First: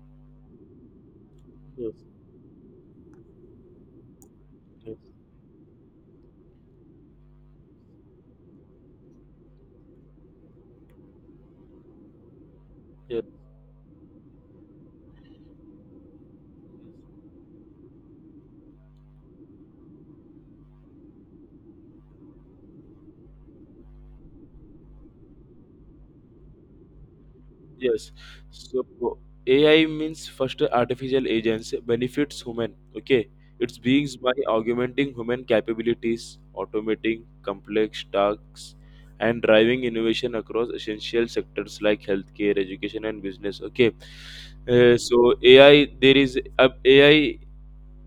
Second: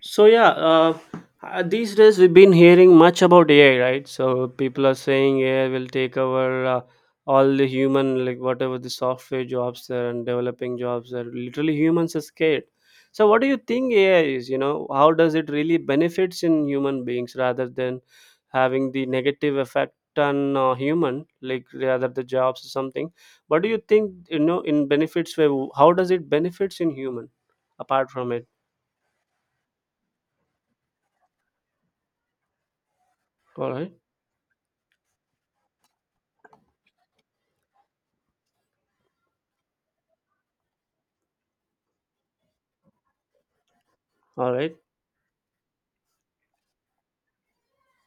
So yeah, Yes, these days we've been hearing much about AI, right? So people are yes, saying AI will take over all the human, like whatever the software jobs there and developing jobs there. Literally, humans are scared. yes, So what do you think AI is? You know, how does it really benefits in human beings rather than having the negative effect on human, like rather the jobs or something? What do you think? You know, in benefits, where how does it benefits in human apart yes. from it? So AI means first artificial agents benefits human. Okay, All it's right, beings by augmenting human capabilities, automating complex tasks, and driving innovation across essential sectors like healthcare, education, and business. Okay. all right. Uh, so AI there is uh, AI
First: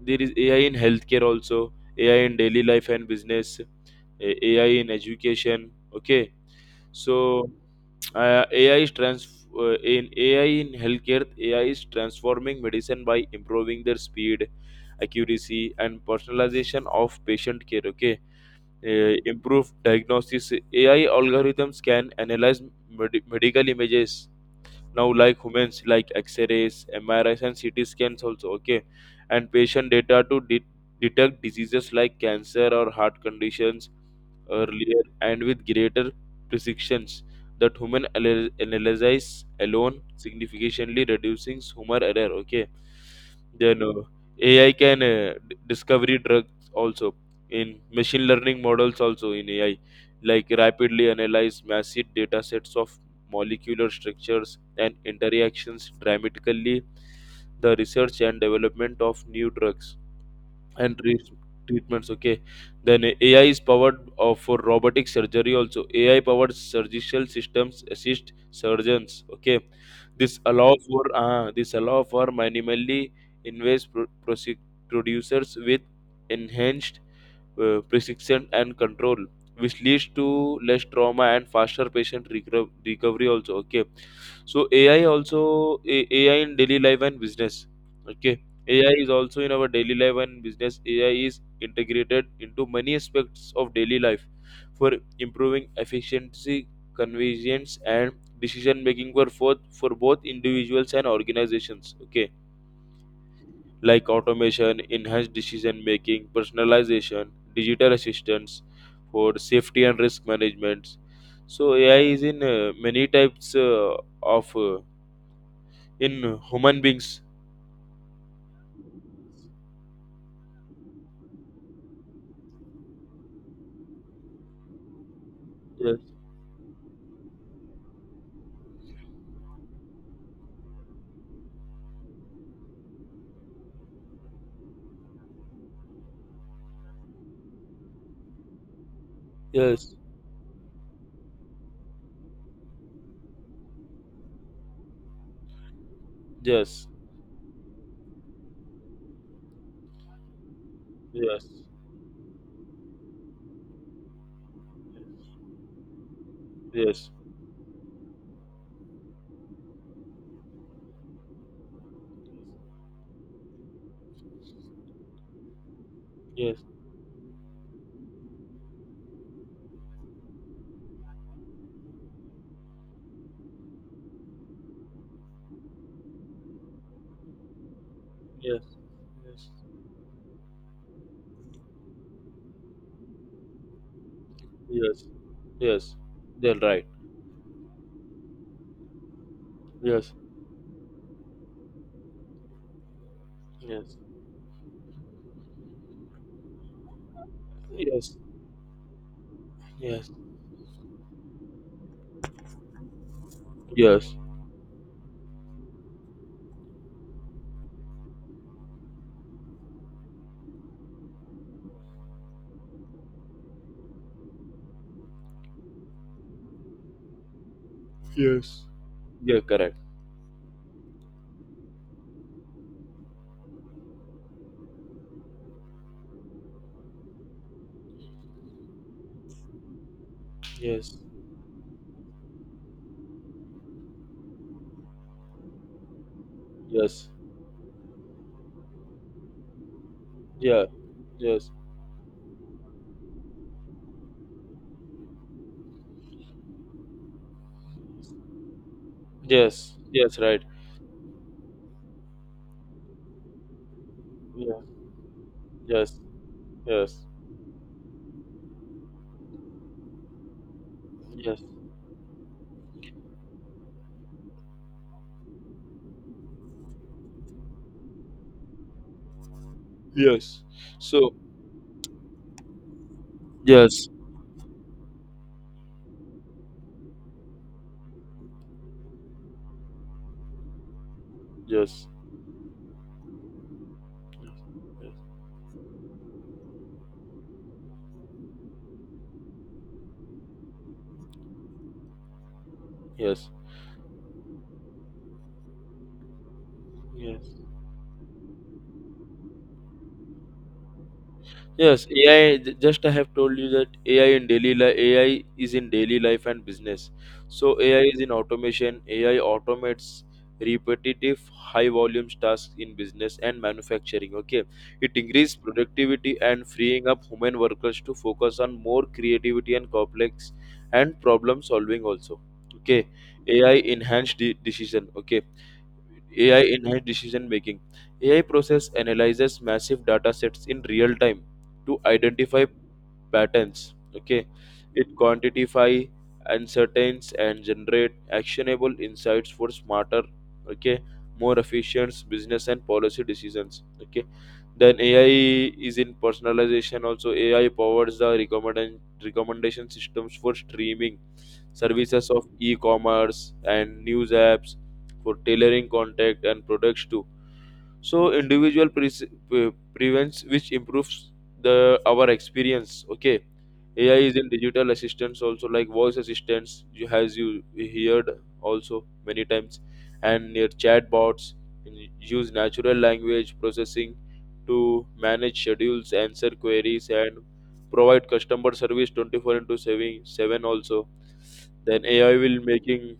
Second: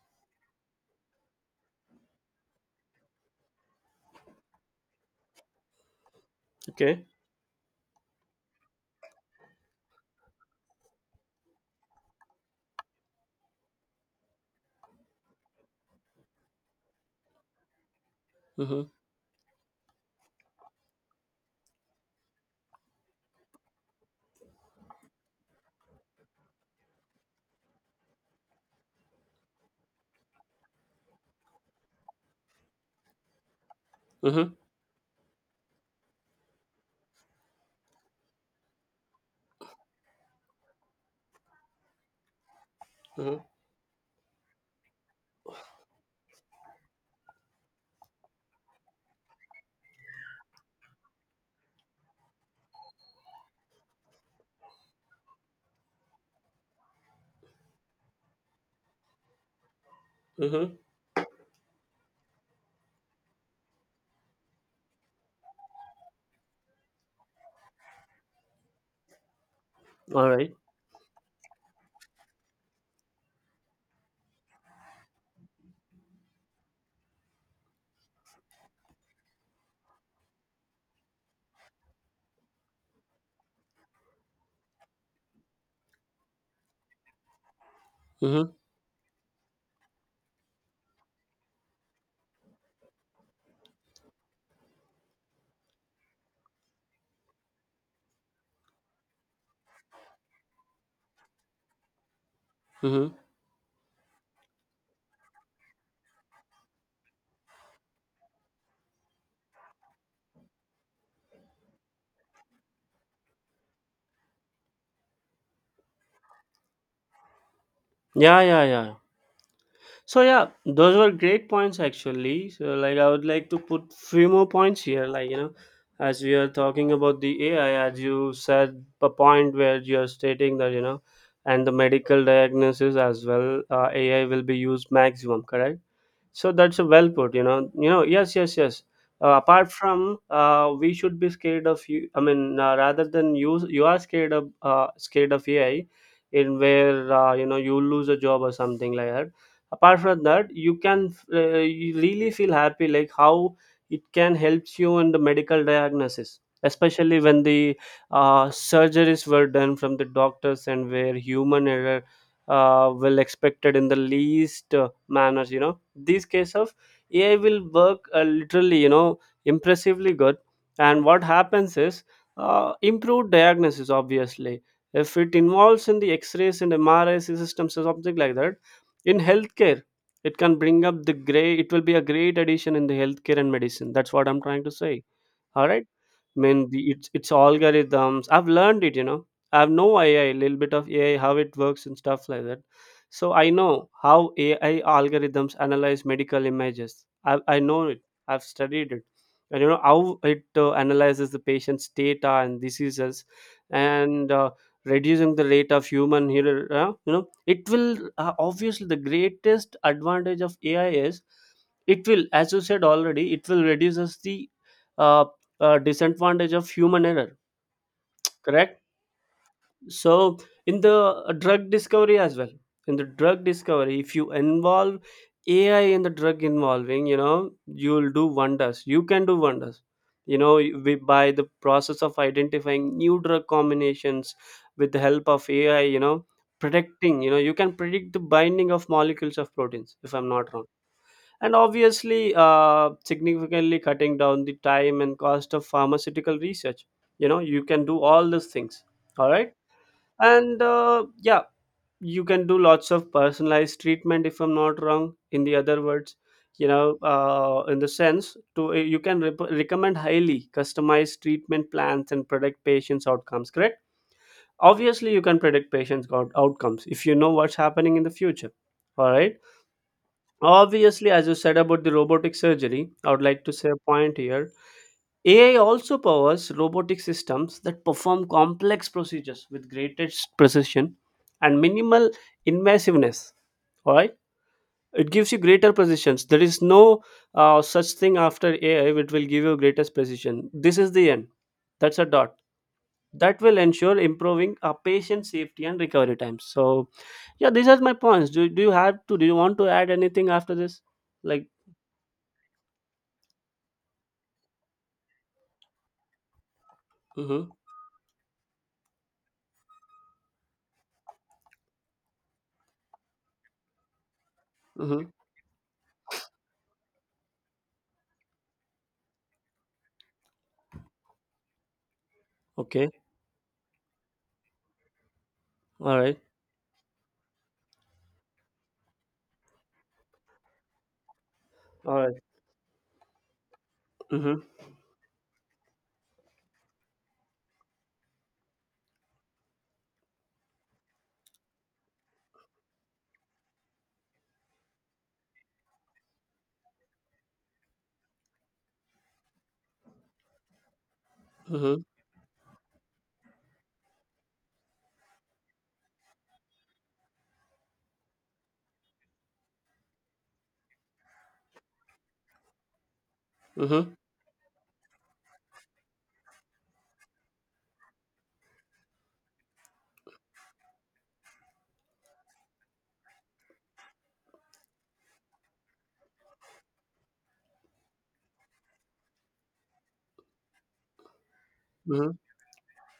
there is AI in healthcare also, AI in daily life and business, AI in education. Okay. Okay. So AI in healthcare. AI is transforming medicine by improving their speed, accuracy, and personalization of patient care. Okay, Mhm. Improve diagnosis. AI algorithms can analyze medical images now like humans, like x-rays, MRIs, and CT scans also. Okay, and patient data to detect diseases like cancer or heart conditions Mhm. earlier and with greater precisions that human analysis alone, significantly reducing human error. Okay, Mhm. then AI can discovery drugs also, in machine learning models also in AI, like rapidly analyze massive data sets of molecular structures and interactions, dramatically the research and development of new drugs Mhm. and treatments. Okay. Then AI is powered for robotic surgery also. AI powered surgical systems assist surgeons. Okay, All right. This allow for minimally invasive producers with enhanced precision and control, which leads to less trauma and faster patient recovery also. Okay, so AI also, AI in daily life and business. Okay. Mhm. AI is also in our daily life and business. AI is integrated into many aspects of daily life for improving efficiency, convenience, and decision making for both individuals and organizations. Okay, Mhm. like automation, enhanced decision making, personalization, digital assistance for safety and risk management. So AI is in many types of in human beings. Yeah, yeah, yeah. So yeah, those were great points actually. So like I would like to put few more points here, like you know, Yes, as we are talking about the AI, as you said a point where you are stating that you know, and the medical diagnosis as well, AI will be used maximum, correct? So that's a well put, you know. You know, yes, yes, yes. Apart yes, from, we should be scared of you. I mean, rather than you, you are scared of AI, in yes, where you know you lose a job or something like that. Apart from that, you can yes, you really feel happy, like how it can helps you in the medical diagnosis, yes, especially when the surgeries were done from the doctors and where human error well expected in the least manners, you know, these case yes, of ai will work literally you know impressively good and what happens is improved diagnosis, obviously if it involves in the x-rays and MRI systems or something like that yes, in yes, healthcare it can bring up the gray. It will be a great addition in the healthcare and medicine, that's what I'm trying to say. yes, All right. yes. I They're mean right. it's algorithms, I've learned it, you know. I have no Yes, AI little bit of AI how it works and stuff like that. So I know yes, how AI algorithms analyze medical images. I know it, yes, I've studied it, and you know yes, how it analyzes the patient's data and diseases, yes, and reducing the rate of human error. You know, it will, obviously the greatest advantage of AI is it will, as you said already, it will reduces the uh, disadvantage of human error, yes. correct. Yeah, correct. So in the drug discovery as well, in the drug discovery if you involve AI in the drug involving, you know, you'll do wonders, you can do wonders, you know, Yes, by the process of identifying new drug combinations with the help of AI, you know, yes, predicting, you know, you can predict the binding of molecules of proteins, if I'm not yeah, wrong, yes. and obviously significantly cutting down the time and cost of pharmaceutical research. You know, you can do all these things. All right. Yes, yes, right. And yeah, you can do lots of personalized treatment, if I'm Yeah, not wrong, in the other yes, words. You know, yes, in the sense to eh, you can rep- recommend highly customized yes, treatment plans and predict patients outcomes, correct. Obviously you can predict patients out- outcomes if you know what's happening in the future. All right. yes. Obviously, So, as you said about the robotic surgery, I would like to say a yes, point here. AI also powers robotic systems that perform complex procedures with greatest precision and yes, minimal invasiveness. All right, it gives you greater precision. There is no such thing after AI which will give you greatest precision. This is the end. That's a dot. yes, That yes, will ensure improving our patient safety and recovery times. So yes. yeah, these are my points. Do you have to? Do you want to add anything after this? Like. Yes, AI. Just I have told you that AI in daily life, AI is in daily life and business. Mhm. So AI is in automation. AI automates repetitive, high volume tasks in business and manufacturing. Okay, it Mhm. increases productivity and freeing up human workers to focus on more creativity and complex and problem solving also. Okay. Okay. AI enhanced decision. Okay. All right. AI enhanced decision making. AI process analyzes massive data sets in real time to All right. identify patterns. Okay, Mhm. it quantify uncertainties and generate actionable insights for smarter, okay, more efficient business and policy decisions. Okay. Then AI is in personalization. Also, AI powers the recommendation systems for streaming Mhm. services of e-commerce and news apps for tailoring contact and products too, so individual prevents, which improves the our experience. Okay. Mhm. AI is in digital assistants also, like voice assistants you has you heard also many times, and your chatbots use natural language processing to manage schedules, answer queries, and provide customer service 24 into 7 also. Then AI Mhm. will making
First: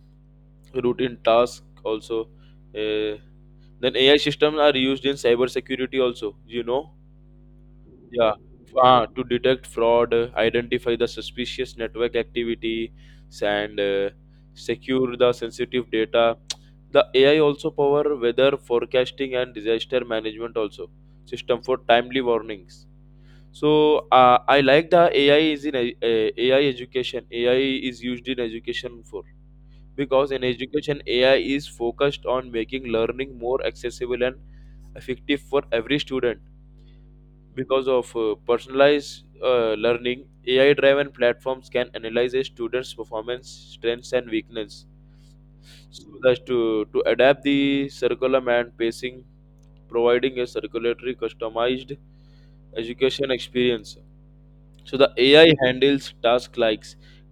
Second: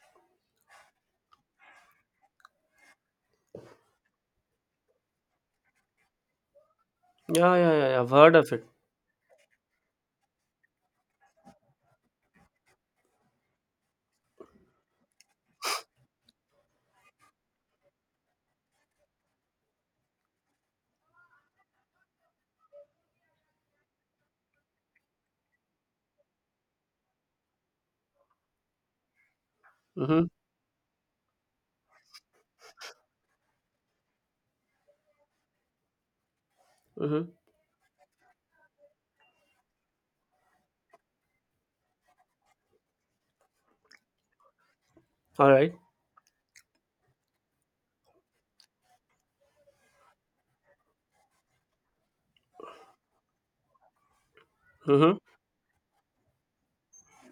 routine task also. Uh, then AI systems are used in cybersecurity also, you know? Yeah, yeah, yeah, yeah. I've Yeah. heard of it. To detect fraud, identify the suspicious network activity, and secure the sensitive data. The AI also power weather forecasting and disaster management also system for timely warnings. So I like the AI is in a, AI education. AI is used in education for, Mhm. because in education AI is focused on making learning more accessible and effective for every student Mhm. because of personalized learning. AI driven platforms can analyze a student's performance, strengths, and weakness All right. so that to adapt the curriculum and pacing, providing a circulatory customized education experience. So the Mhm. AI handles tasks like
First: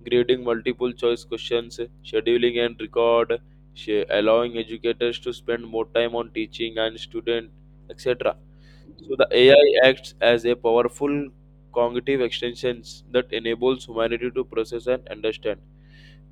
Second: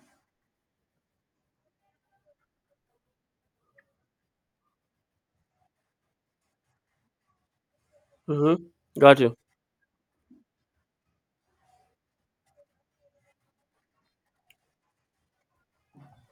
grading multiple choice questions, scheduling, and record, allowing educators to spend more time on teaching and student, etc. Mhm. So Got the you. AI acts as a powerful cognitive extension that enables humanity to process and understand.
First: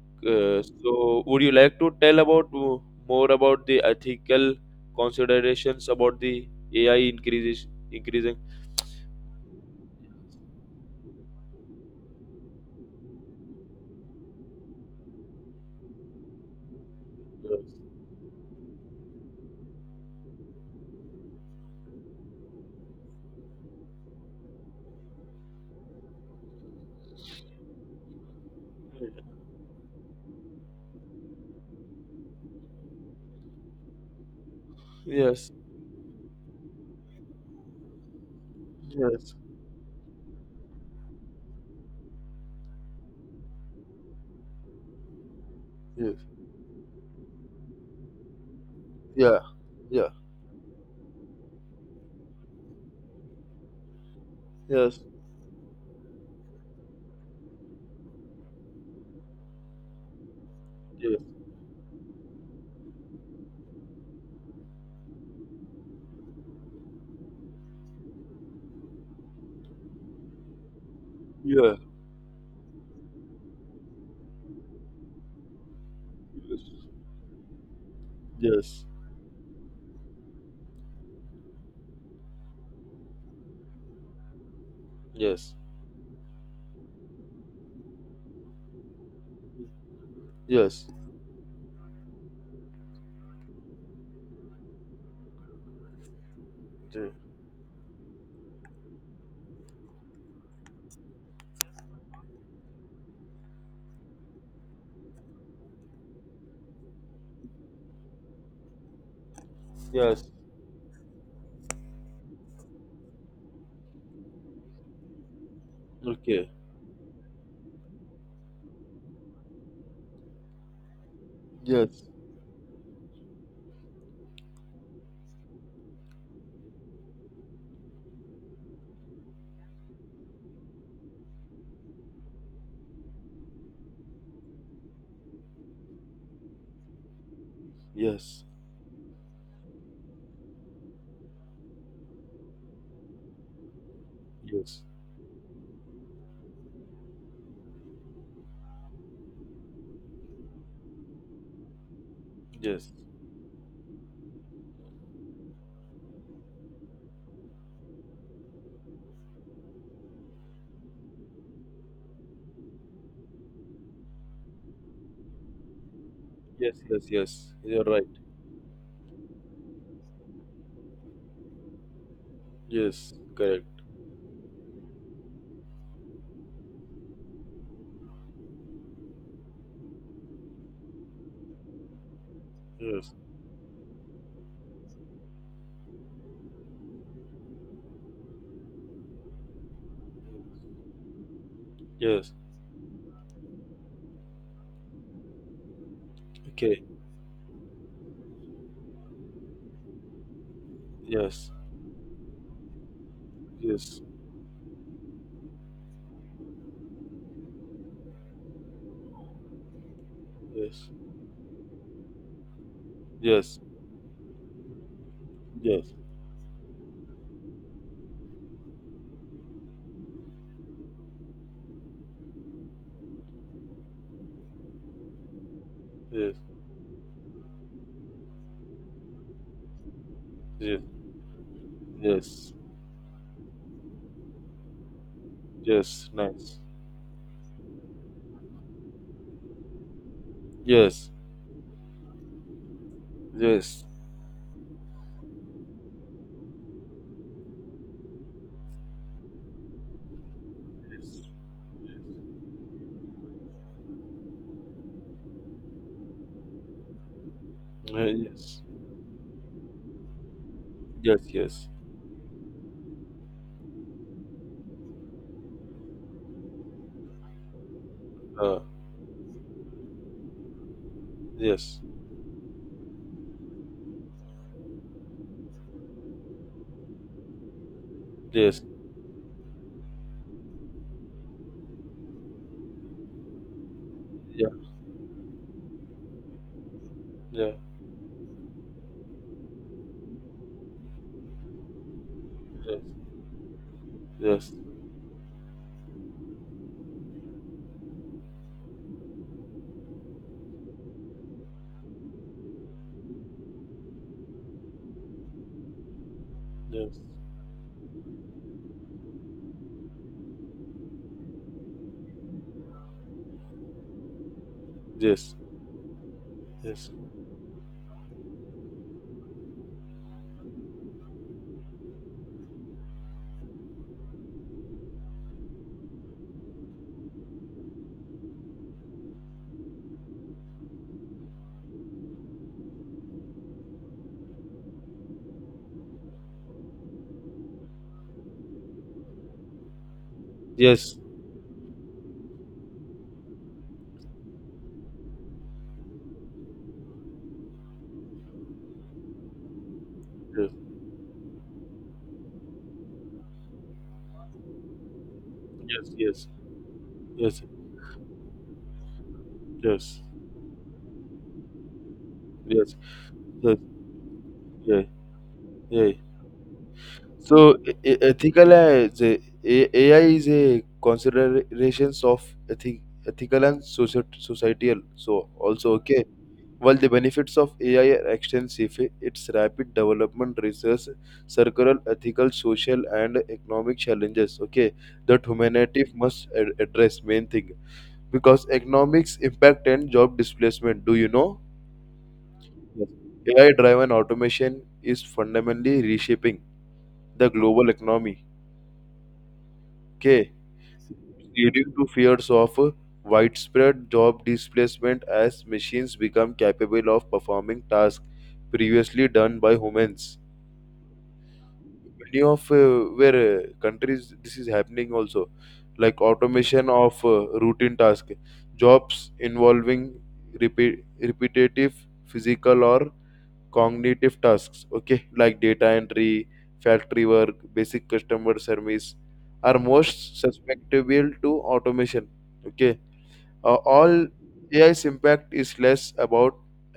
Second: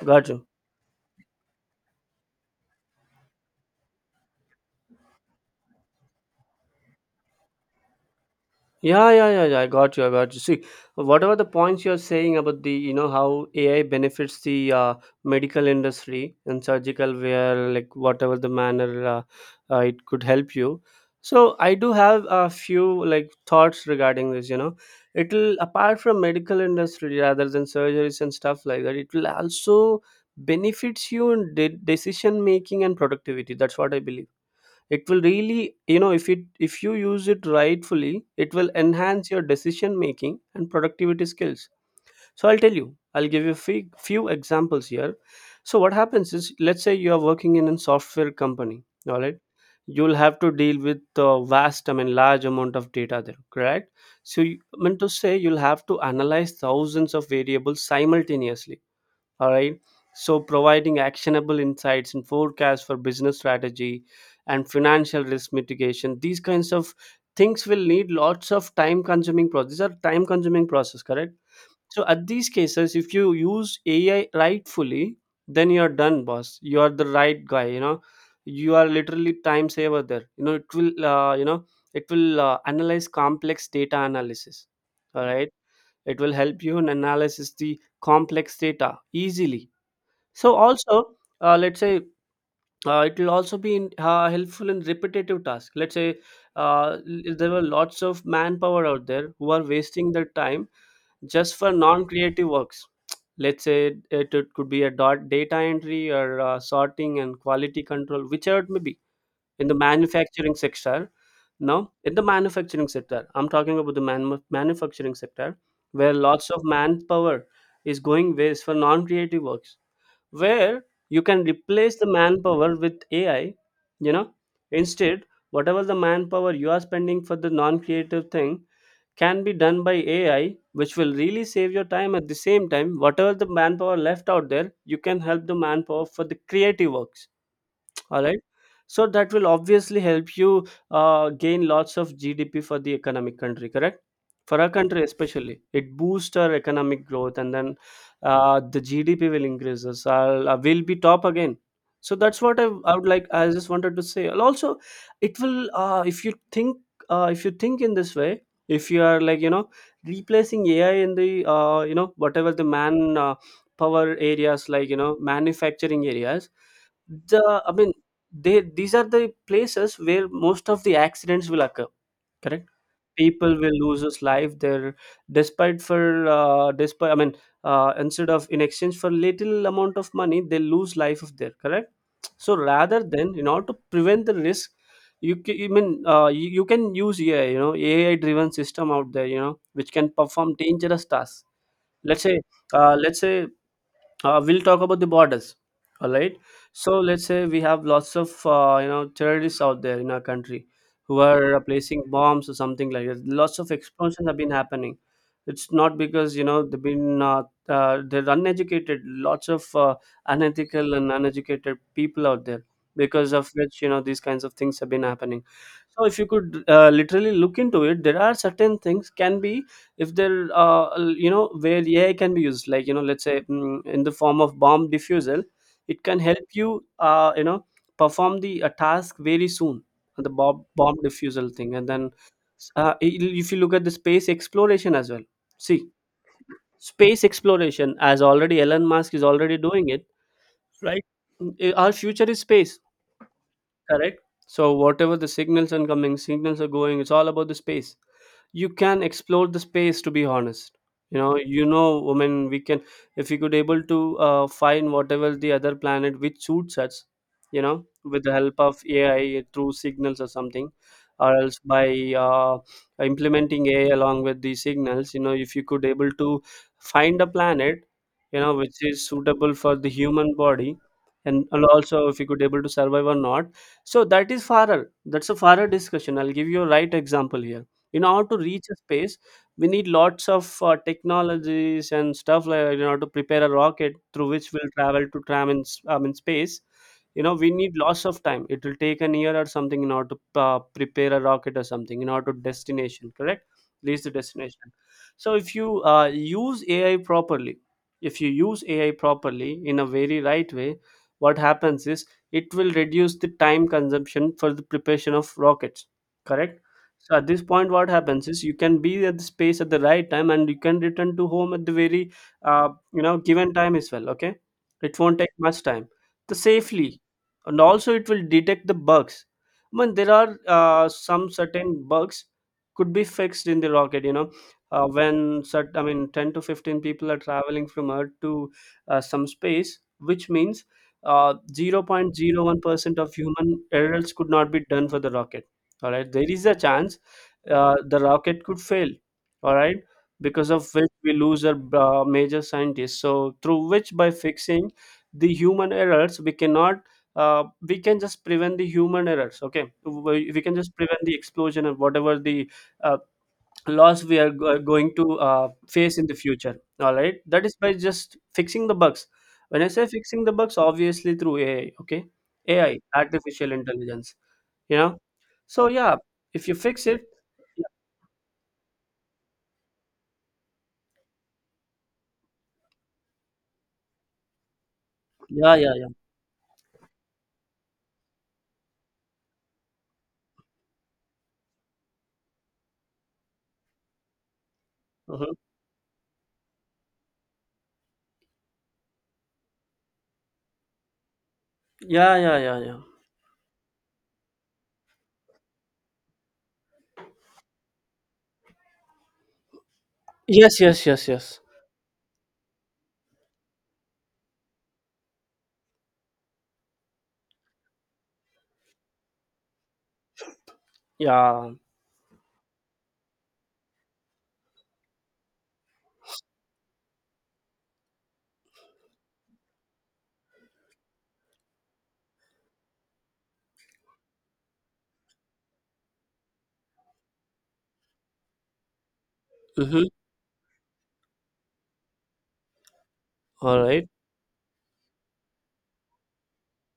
Got you. So would you like to tell about more about the ethical considerations about the AI increases increasing? Yeah, yeah, yeah, yeah. I got you. I got you. See, whatever the points you're saying about the, you know, how AI benefits the medical industry and surgical wear, Yes. like whatever the manner it could help you. So I do have a few like thoughts regarding this. You know, it'll, apart from medical industry rather than surgeries and stuff like that, it will also benefits you in de- decision making and productivity. That's what I believe. It will Yes. really, you know, if it, if you use it rightfully, it will enhance Yes. your decision making and productivity skills. So I'll tell you, I'll give you few examples here. So what Yes. happens is, let's say you are working in a software company, all right. Yeah. Yeah. You'll have to deal with vast, I mean large amount of data there, correct. So I mean Yes. to say you'll have to analyze thousands of variables simultaneously, all right. So, providing Yeah. actionable insights and forecasts for business strategy and financial risk mitigation, these kinds of things will need lots of time consuming process. These are time consuming process, correct? Yeah. So, at these cases, if you use AI rightfully, then you're done, boss. You Yes. are the right guy. You know, you Yes. are literally time saver there. You know, it will, you know, it will analyze complex data analysis. All right. Yes. It will help you in analysis the complex data easily. So Yes. also, let's say it will also be in, helpful in repetitive tasks. Let's say there were lots of manpower out there who are wasting their time just for non-creative works. Let's say it could be a dot data entry or sorting and quality control, whichever it may be in the Yes. manufacturing sector. Now, in the manufacturing sector, I'm talking about the man- manufacturing sector where Okay. lots of manpower is going waste for non-creative works, where you can replace the Yes. manpower with AI, you know, instead, whatever the manpower you are spending for the non creative thing can be done by AI, which will really save your time. At the same time, whatever the manpower left out there, you can help the manpower for the creative works. All right. Yes. So that will obviously help you gain lots of GDP for the economic country, correct. For our Yes. country especially, it boosts our economic growth, and then the GDP will increases. I will be top again. So that's what Yes. I would like, I just wanted to say. And also it will, if you think in this way, if you are, like you know, replacing AI in the, you know, whatever the man uh, power areas, like you know manufacturing areas, Yes. Yes. Yes. the I You're mean right. they, these are the places where most of the accidents will occur, correct. Yes. People Correct. will lose his life there, despite for despite I mean instead of, in exchange for little amount of money, they lose life of there, correct. So rather Yes. than, in order to prevent the risk, I mean, you can use AI, you know, AI driven system out there, you know, which can perform dangerous tasks. Let's Yes. say let's say we'll talk about the borders. All right. Okay. So let's say we have lots of, you know, terrorists out there in our country who Yes. are placing bombs or something like that. Lots of Yes. explosions have been happening. It's not because, you know, they've been they're uneducated. Lots of Yes. unethical and uneducated people out there, because of Yes. which, you know, these kinds of things have been happening. Yes. So if you could literally look into it, there are certain things can be, if they'll you know, where AI can be used, like you know, let's say mm, in the form of bomb diffusal, it can Yes. help you you know, perform the a task very soon, the bomb Yes. bomb diffusal thing. And then Yes. uh, i- if you look at the space exploration as well, see, Yes. Nice. space exploration as already Elon Musk is already doing it, right. Yes. I- our future is space, Yes. correct. So whatever the signals and coming signals are going, it's all about the space. You can explore the space, to be honest. You know, you know, I mean, we can, if we could able to find whatever the other planet which suits us, you know, with the help Yes. of ai through signals or something, Yes. or else Yes. by uh, implementing AI along with the signals, you know, if you could able to find a planet, you know, Uh. which is suitable for the human body, and Yes. also if you could able to survive or not. So that is far, that's a far discussion. I'll give you a right example here. In order to Yes. reach a space, we need lots of technologies and stuff, like in order to prepare a rocket through Yeah. which we'll travel to tram in, in space. We Yeah. need lots of time. It will take an year or something in order to prepare a rocket or something in order to Yes. destination, correct, reach the Yes. destination. So if you use ai properly, if you use ai properly in a very right way, what happens is it will reduce the time consumption for the preparation of rockets, correct? Yes. So at this point, what happens is you can be at the space at the right time, and you can return to home at the very, given time as well. Okay, it won't take Yes. much time. The Yes. safely, and also it will detect the bugs. I mean, there are some certain bugs could be fixed in the rocket. When I mean, 10 to 15 people are traveling from Earth to some space, which means 0.01% of human errors could not be done for the rocket. All right, there is a chance, the rocket could fail, all right, because of which Yes. we lose a major scientist. So through which by fixing the human errors, we cannot, uh, we can just prevent the human errors. Okay, we can Yes. just prevent the explosion and whatever the uh, loss we are going to Yes. face in the Yes. future, all right, Yes. that is by just fixing the bugs. When I say Yes. fixing the bugs, obviously through ai, okay, ai, Yes. artificial Yes. intelligence, you Yeah. know so Yeah. yeah, if you fix it, So ethical AI is a, AI is a considerations of ethic, ethical and social, societal. So yeah, yeah, also, yeah. okay. While the benefits of AI are extensive, its rapid development raises circular, ethical, social, and economic challenges. Okay, that Hmm. humanity must address. Main thing, because economics impact and job displacement. Do you know? Yeah, yeah, yeah, yeah. Yes. AI driven automation is fundamentally reshaping the global economy. Okay. Yes, yes, yes, yes. Leading to fears of widespread job displacement as machines become capable of performing tasks previously done by humans, Yeah. many of where countries this is happening also, like automation of routine task jobs involving repetitive physical or cognitive tasks. Okay, like data entry, factory work, basic customer service are Mm-hmm. most susceptible to automation. Okay, All right. all AI's impact is less about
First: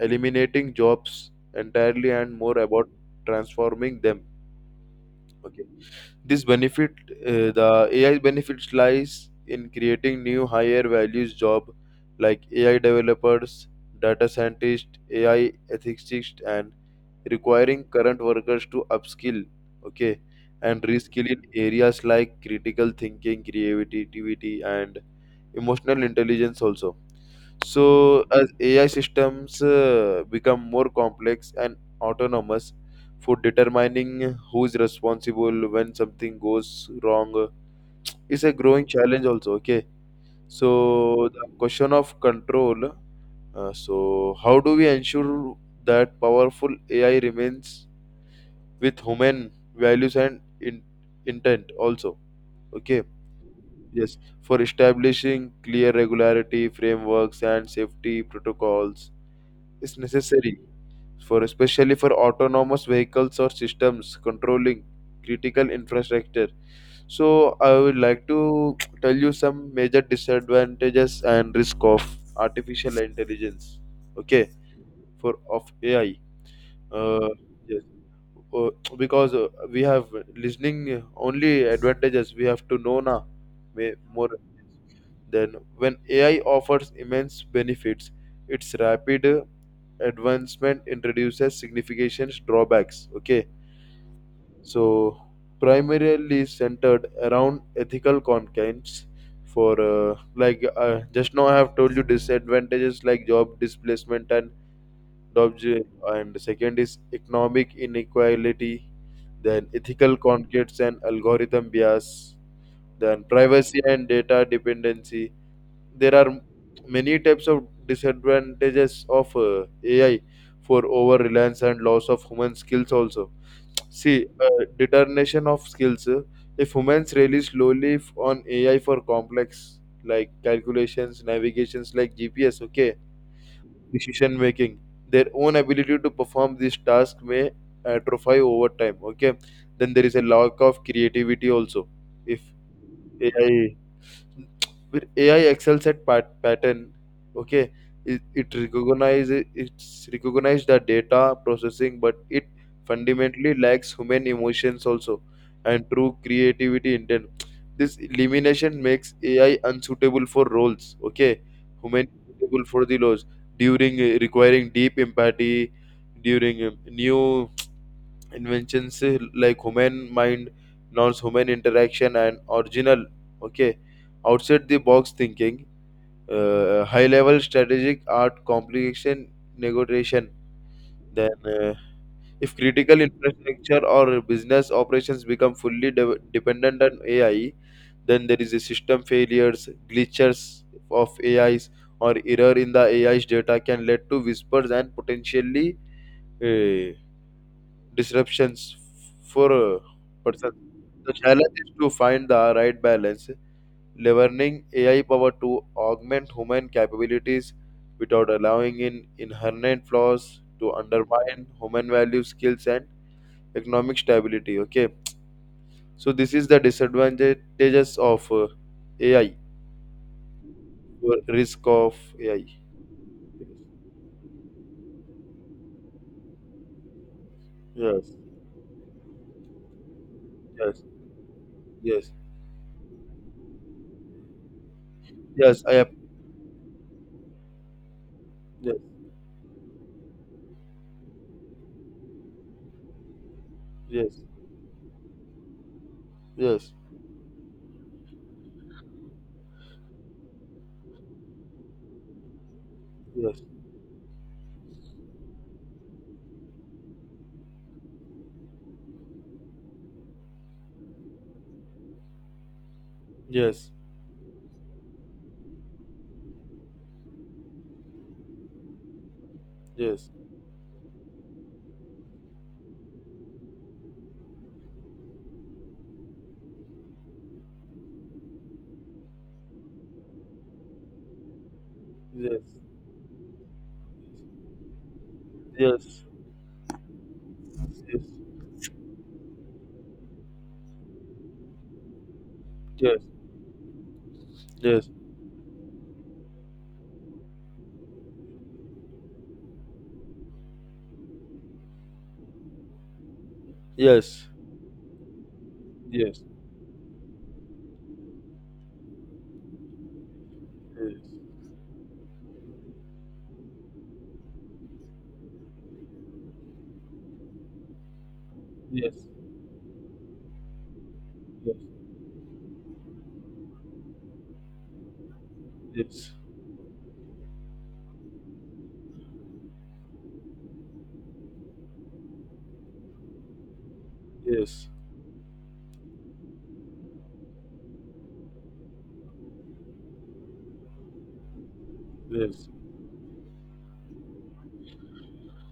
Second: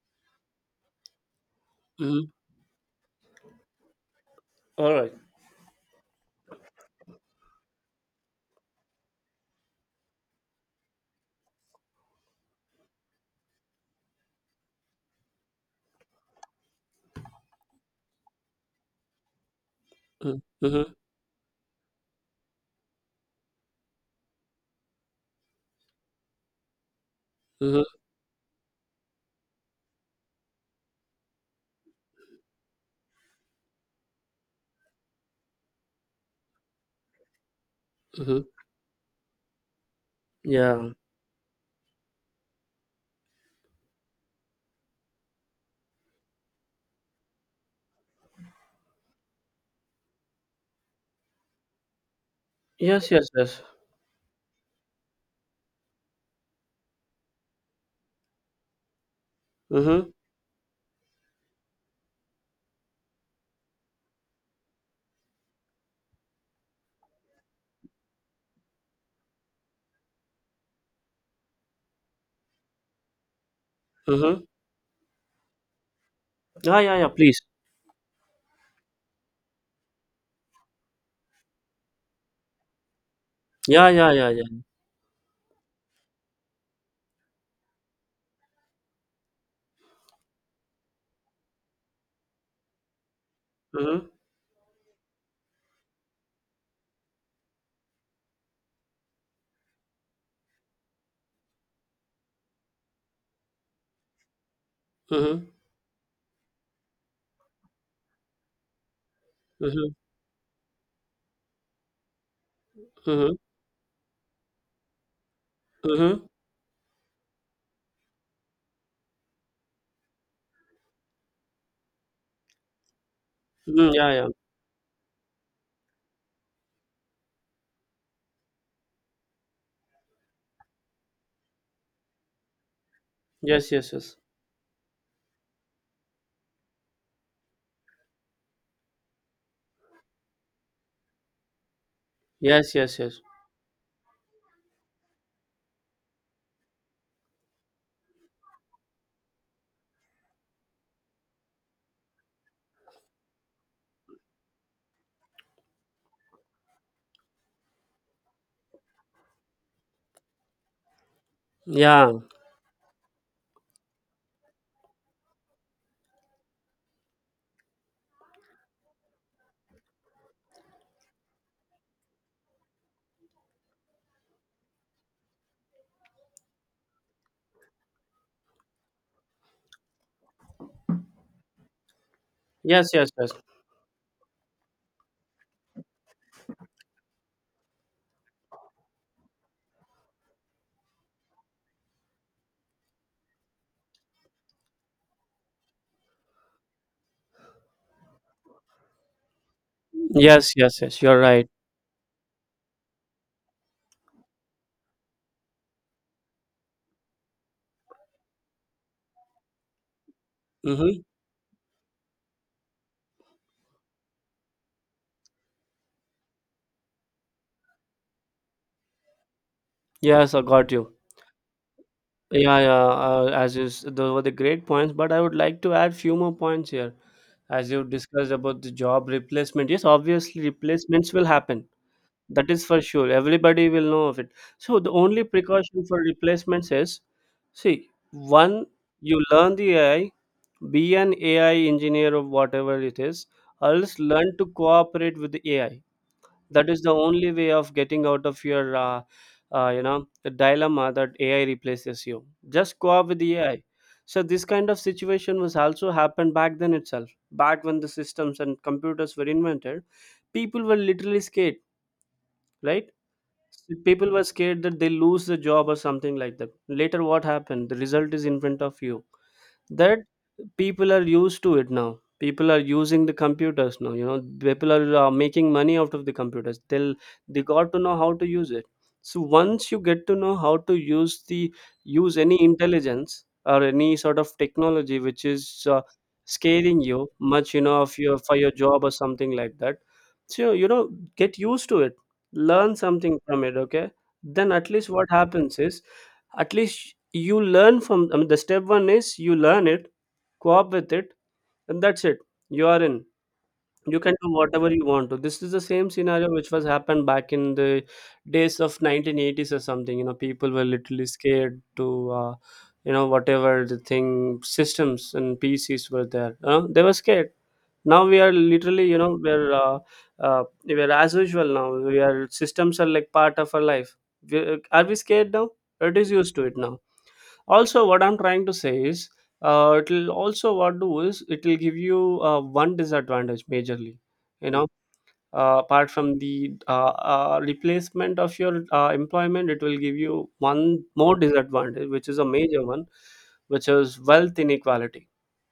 eliminating jobs entirely Mm-hmm. and more about transforming them. All right. Okay, this benefit, the AI benefits lies in creating new higher values job like AI developers, data scientists, AI ethicists, and requiring current workers to upskill, okay, Mm-hmm. and Mm-hmm. reskill in areas like critical thinking, creativity, and emotional intelligence also. So, as AI systems become more complex and autonomous, for determining who is responsible when something goes wrong Mm-hmm. is a growing challenge also. Okay. Yeah. So the question of control. So, how do we ensure that powerful AI remains with human values and intent also? Okay. Yes, yes, yes. Yes, for establishing clear regularity frameworks and safety protocols is Mm-hmm. necessary for, especially for autonomous vehicles or systems controlling critical infrastructure. So I would like to tell you some major disadvantages and risk of artificial intelligence. Mm-hmm. Okay, for of AI. Yeah, yeah, yeah. uh, Please. yes. Uh, because we have listening only advantages, we have to know now, Yeah, yeah, more yeah, yeah. than when AI offers immense benefits. It's rapid advancement introduces significant drawbacks. Okay, Mm-hmm. so primarily centered around ethical concerns for, like, just now I have told you disadvantages like job displacement and Mm-hmm. Second is economic inequality, then Mm-hmm. ethical conflicts and algorithm bias, then Mm-hmm. privacy and data dependency. There Mm-hmm. are many types of disadvantages of AI, for over reliance and loss of human skills also. Mm, yeah, See, yeah. Determination of skills. If humans rely slowly on AI for complex like calculations, navigations like GPS, okay, Yes, yes, yes. decision making, their own ability to perform this task may atrophy over time. Okay, then there is a lack of creativity also. If Yes, yes, yes. AI where AI excels at pattern, okay, it recognize, it's recognized the data processing, but it fundamentally lacks human emotions also and true creativity intent. This elimination makes AI unsuitable for roles, okay, human Yeah. suitable for the roles during, requiring deep empathy during, new inventions like human mind, non-human interaction and original, okay, outside the box thinking, high level strategic art complication, negotiation. Then if Yes, critical yes, yes. infrastructure or business operations become fully dependent on AI, then there is a system failures, glitches of AIs or error in the AI's data can lead to whispers and potentially uh, disruptions for Yes, persons. yes, yes. The You're right. challenge is to find the right balance, leveraging AI power to augment human capabilities without allowing in inherent flaws to Mm-hmm. undermine human value, skills, and economic stability. Okay, so this is the disadvantages of AI, Yes, I got you. or risk of AI. Yeah, yeah. As those were the great points, but I would like to add few more points here. As you Yes, discussed about the job replacement, yes, obviously yes, replacements will happen. yes, That is for sure. Everybody will know of it. So the only yes. I precaution have. for replacements is, see, one, Yes, you learn the AI, be an AI engineer or whatever it is, or else yes, learn to cooperate with the AI, that yes, is the only way of getting out of your the dilemma that ai replaces you. Just go up with the yes, ai. So this kind of situation was also happened back then itself, back when the systems and computers were invented. People were literally scared, right? yes, People were scared that they lose the job or something like that. Later what happened, the result is in front of you, that yes, yes, people are used to it now. People are using the computers now, people are making money out of the computers, they'll, they got to know how to use it. So once you get to know how to use the use yes, any intelligence or any sort of technology which is yes, scaring you much, of your for your job or something like that. So, get used to it. Learn yes, something from it, okay? Then at yes, yes, least what happens is, at least you learn from, I mean, the step one is you learn it, co-op with it, and that's it, you are in. You can yes. do whatever you want to. This is the same Yes, scenario which was happened back in the days of 1980s or something, people were yes, literally scared to uh, whatever the thing, systems and PCs were there, they were scared. Now we are literally, yes, we're as usual. yes, Now we are, systems are like part of our life. We, are we scared now? It is used to it now. Also, what I'm trying to say is, it'll also, what do is it'll give you one disadvantage majorly, you yes, know apart from the replacement of your employment, it will give you one more disadvantage, which is a major one, which is wealth inequality.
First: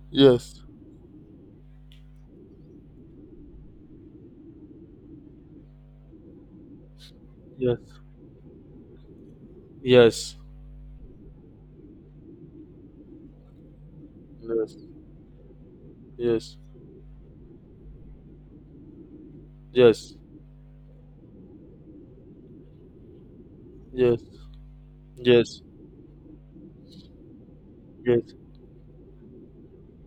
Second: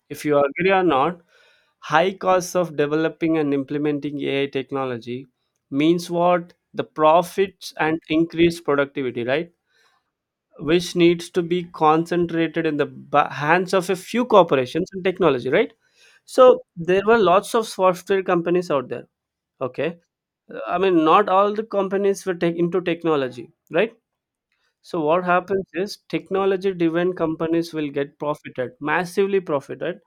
If you yes, yes, agree or not, high costs of developing and implementing ai technology means what? The profits and increased productivity, right? yes, yes, Which needs to be concentrated in the hands of a few corporations and technology, right? So yes, there were lots of software companies out there, yes, okay, yes, yes, yes, yes, I mean, not all the companies were tech into technology, right? yes, So what yes, happens is, technology driven companies will get profited, massively profited,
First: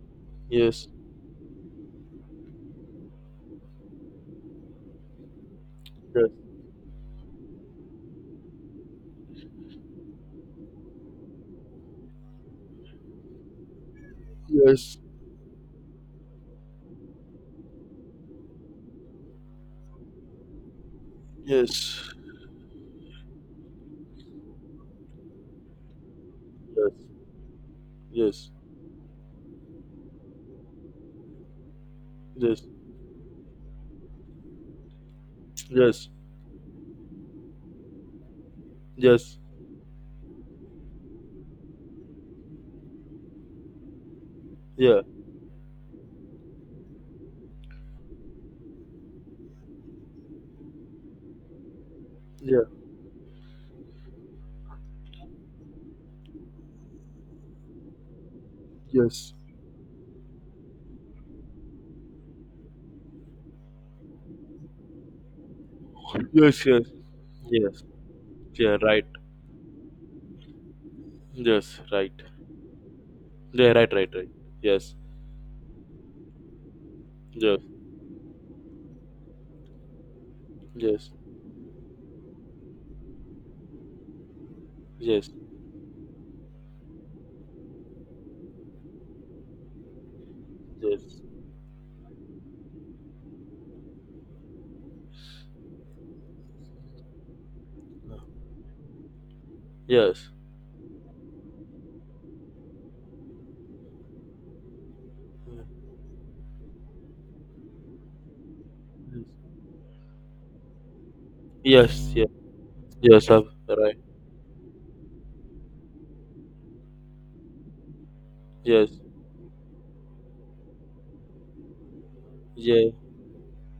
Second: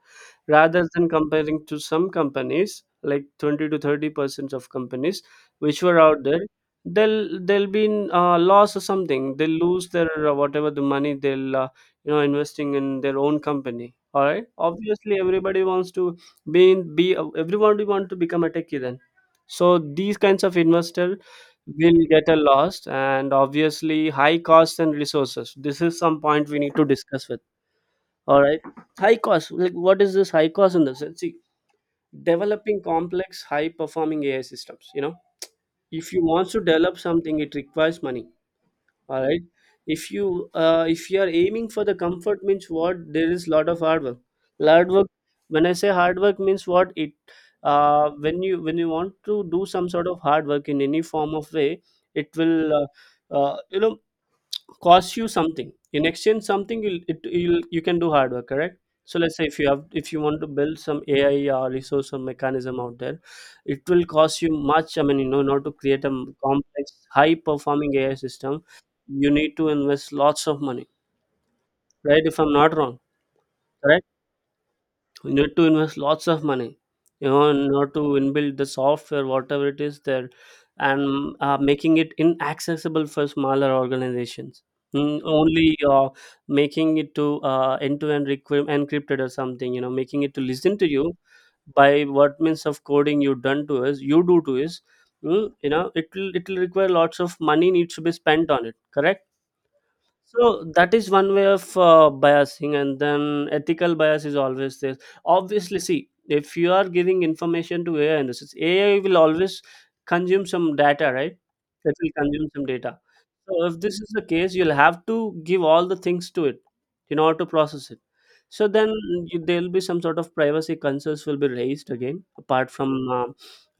yes, rather than comparing to some companies, like 20 to 30% of companies which were out there. They'll be in loss or something. They'll lose their whatever the money, they'll investing in their own company. All right, yes, obviously everybody wants to be in, be, everyone want to become a techie, then. So these kinds of investor yes, will yes, yes, get a yeah, loss, and obviously high costs and resources, this is some point we need to discuss with, all right. High cost. Like, what is this high cost in the sense? See, developing complex, high performing AI systems. You know, if you want to develop something, it requires money. All right. If you are aiming for the comfort, means what? There is lot of hard work. Hard work. When I say hard work, means what? It When you want to do some sort of hard work in any form of way, it yeah, will uh, you know costs you something in exchange, something you'll, it, you'll you can do hard work, correct? So yes, let's say, if you want to build some ai or resource or mechanism out there, it will cost you much, I mean, in order to create a yes, yes, complex, high yes, performing ai system, yeah, right, you need to invest lots of money, yes, right, right, if I'm not wrong? yeah, right, right, right, yes, You need to invest lots of money, yes, in order to inbuild the software, whatever it is there. yes, And making it inaccessible for smaller organizations. Mm, yes, only making it to end-to-end encrypted or something, making it to listen to you yes, by what means of coding you done to us, you do to us. It will require lots of money needs to be spent on it, correct? yes, So that is one way of biasing, and then ethical bias is always there. Obviously, see, if you are giving information to AI, and this is, AI will always consume some data, right? It yes, will yes, consume some data. yes, yes, So I if this right, is the case, you'll have to give all the things to it in order to process it. So yes. then you, there'll be some sort of privacy concerns will be raised again, apart Yeah, from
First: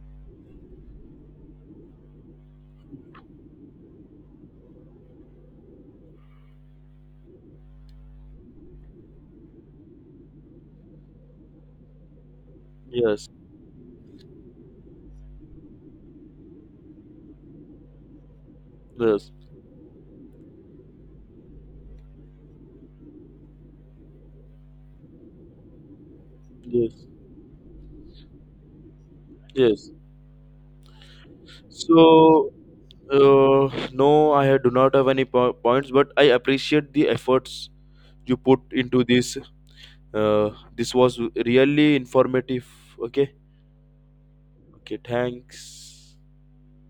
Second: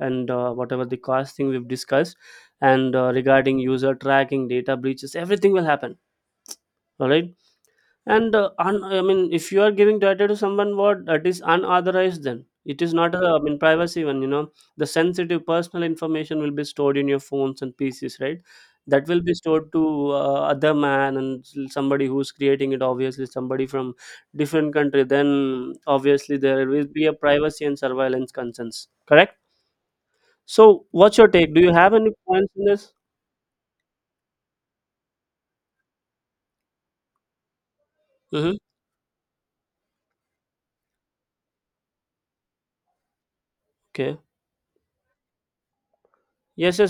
and whatever the cost thing we've discussed, and regarding user tracking, data breaches, everything will happen, all right. And I mean, if you are giving data to someone what that is unauthorized, then it is not a, yes, I mean, privacy one, the sensitive personal information will be stored in your phones and PCs, right? That will yes, be stored to other man and somebody who's creating it. Obviously, somebody from different country, then obviously there will yes, be a privacy and surveillance concerns, correct? yes. So what's your take? Do you have any So, points in this? No, I do not have any points, but I appreciate the efforts you Mm-hmm. put into this. This was really informative. Okay, Okay. okay, thanks. Yes.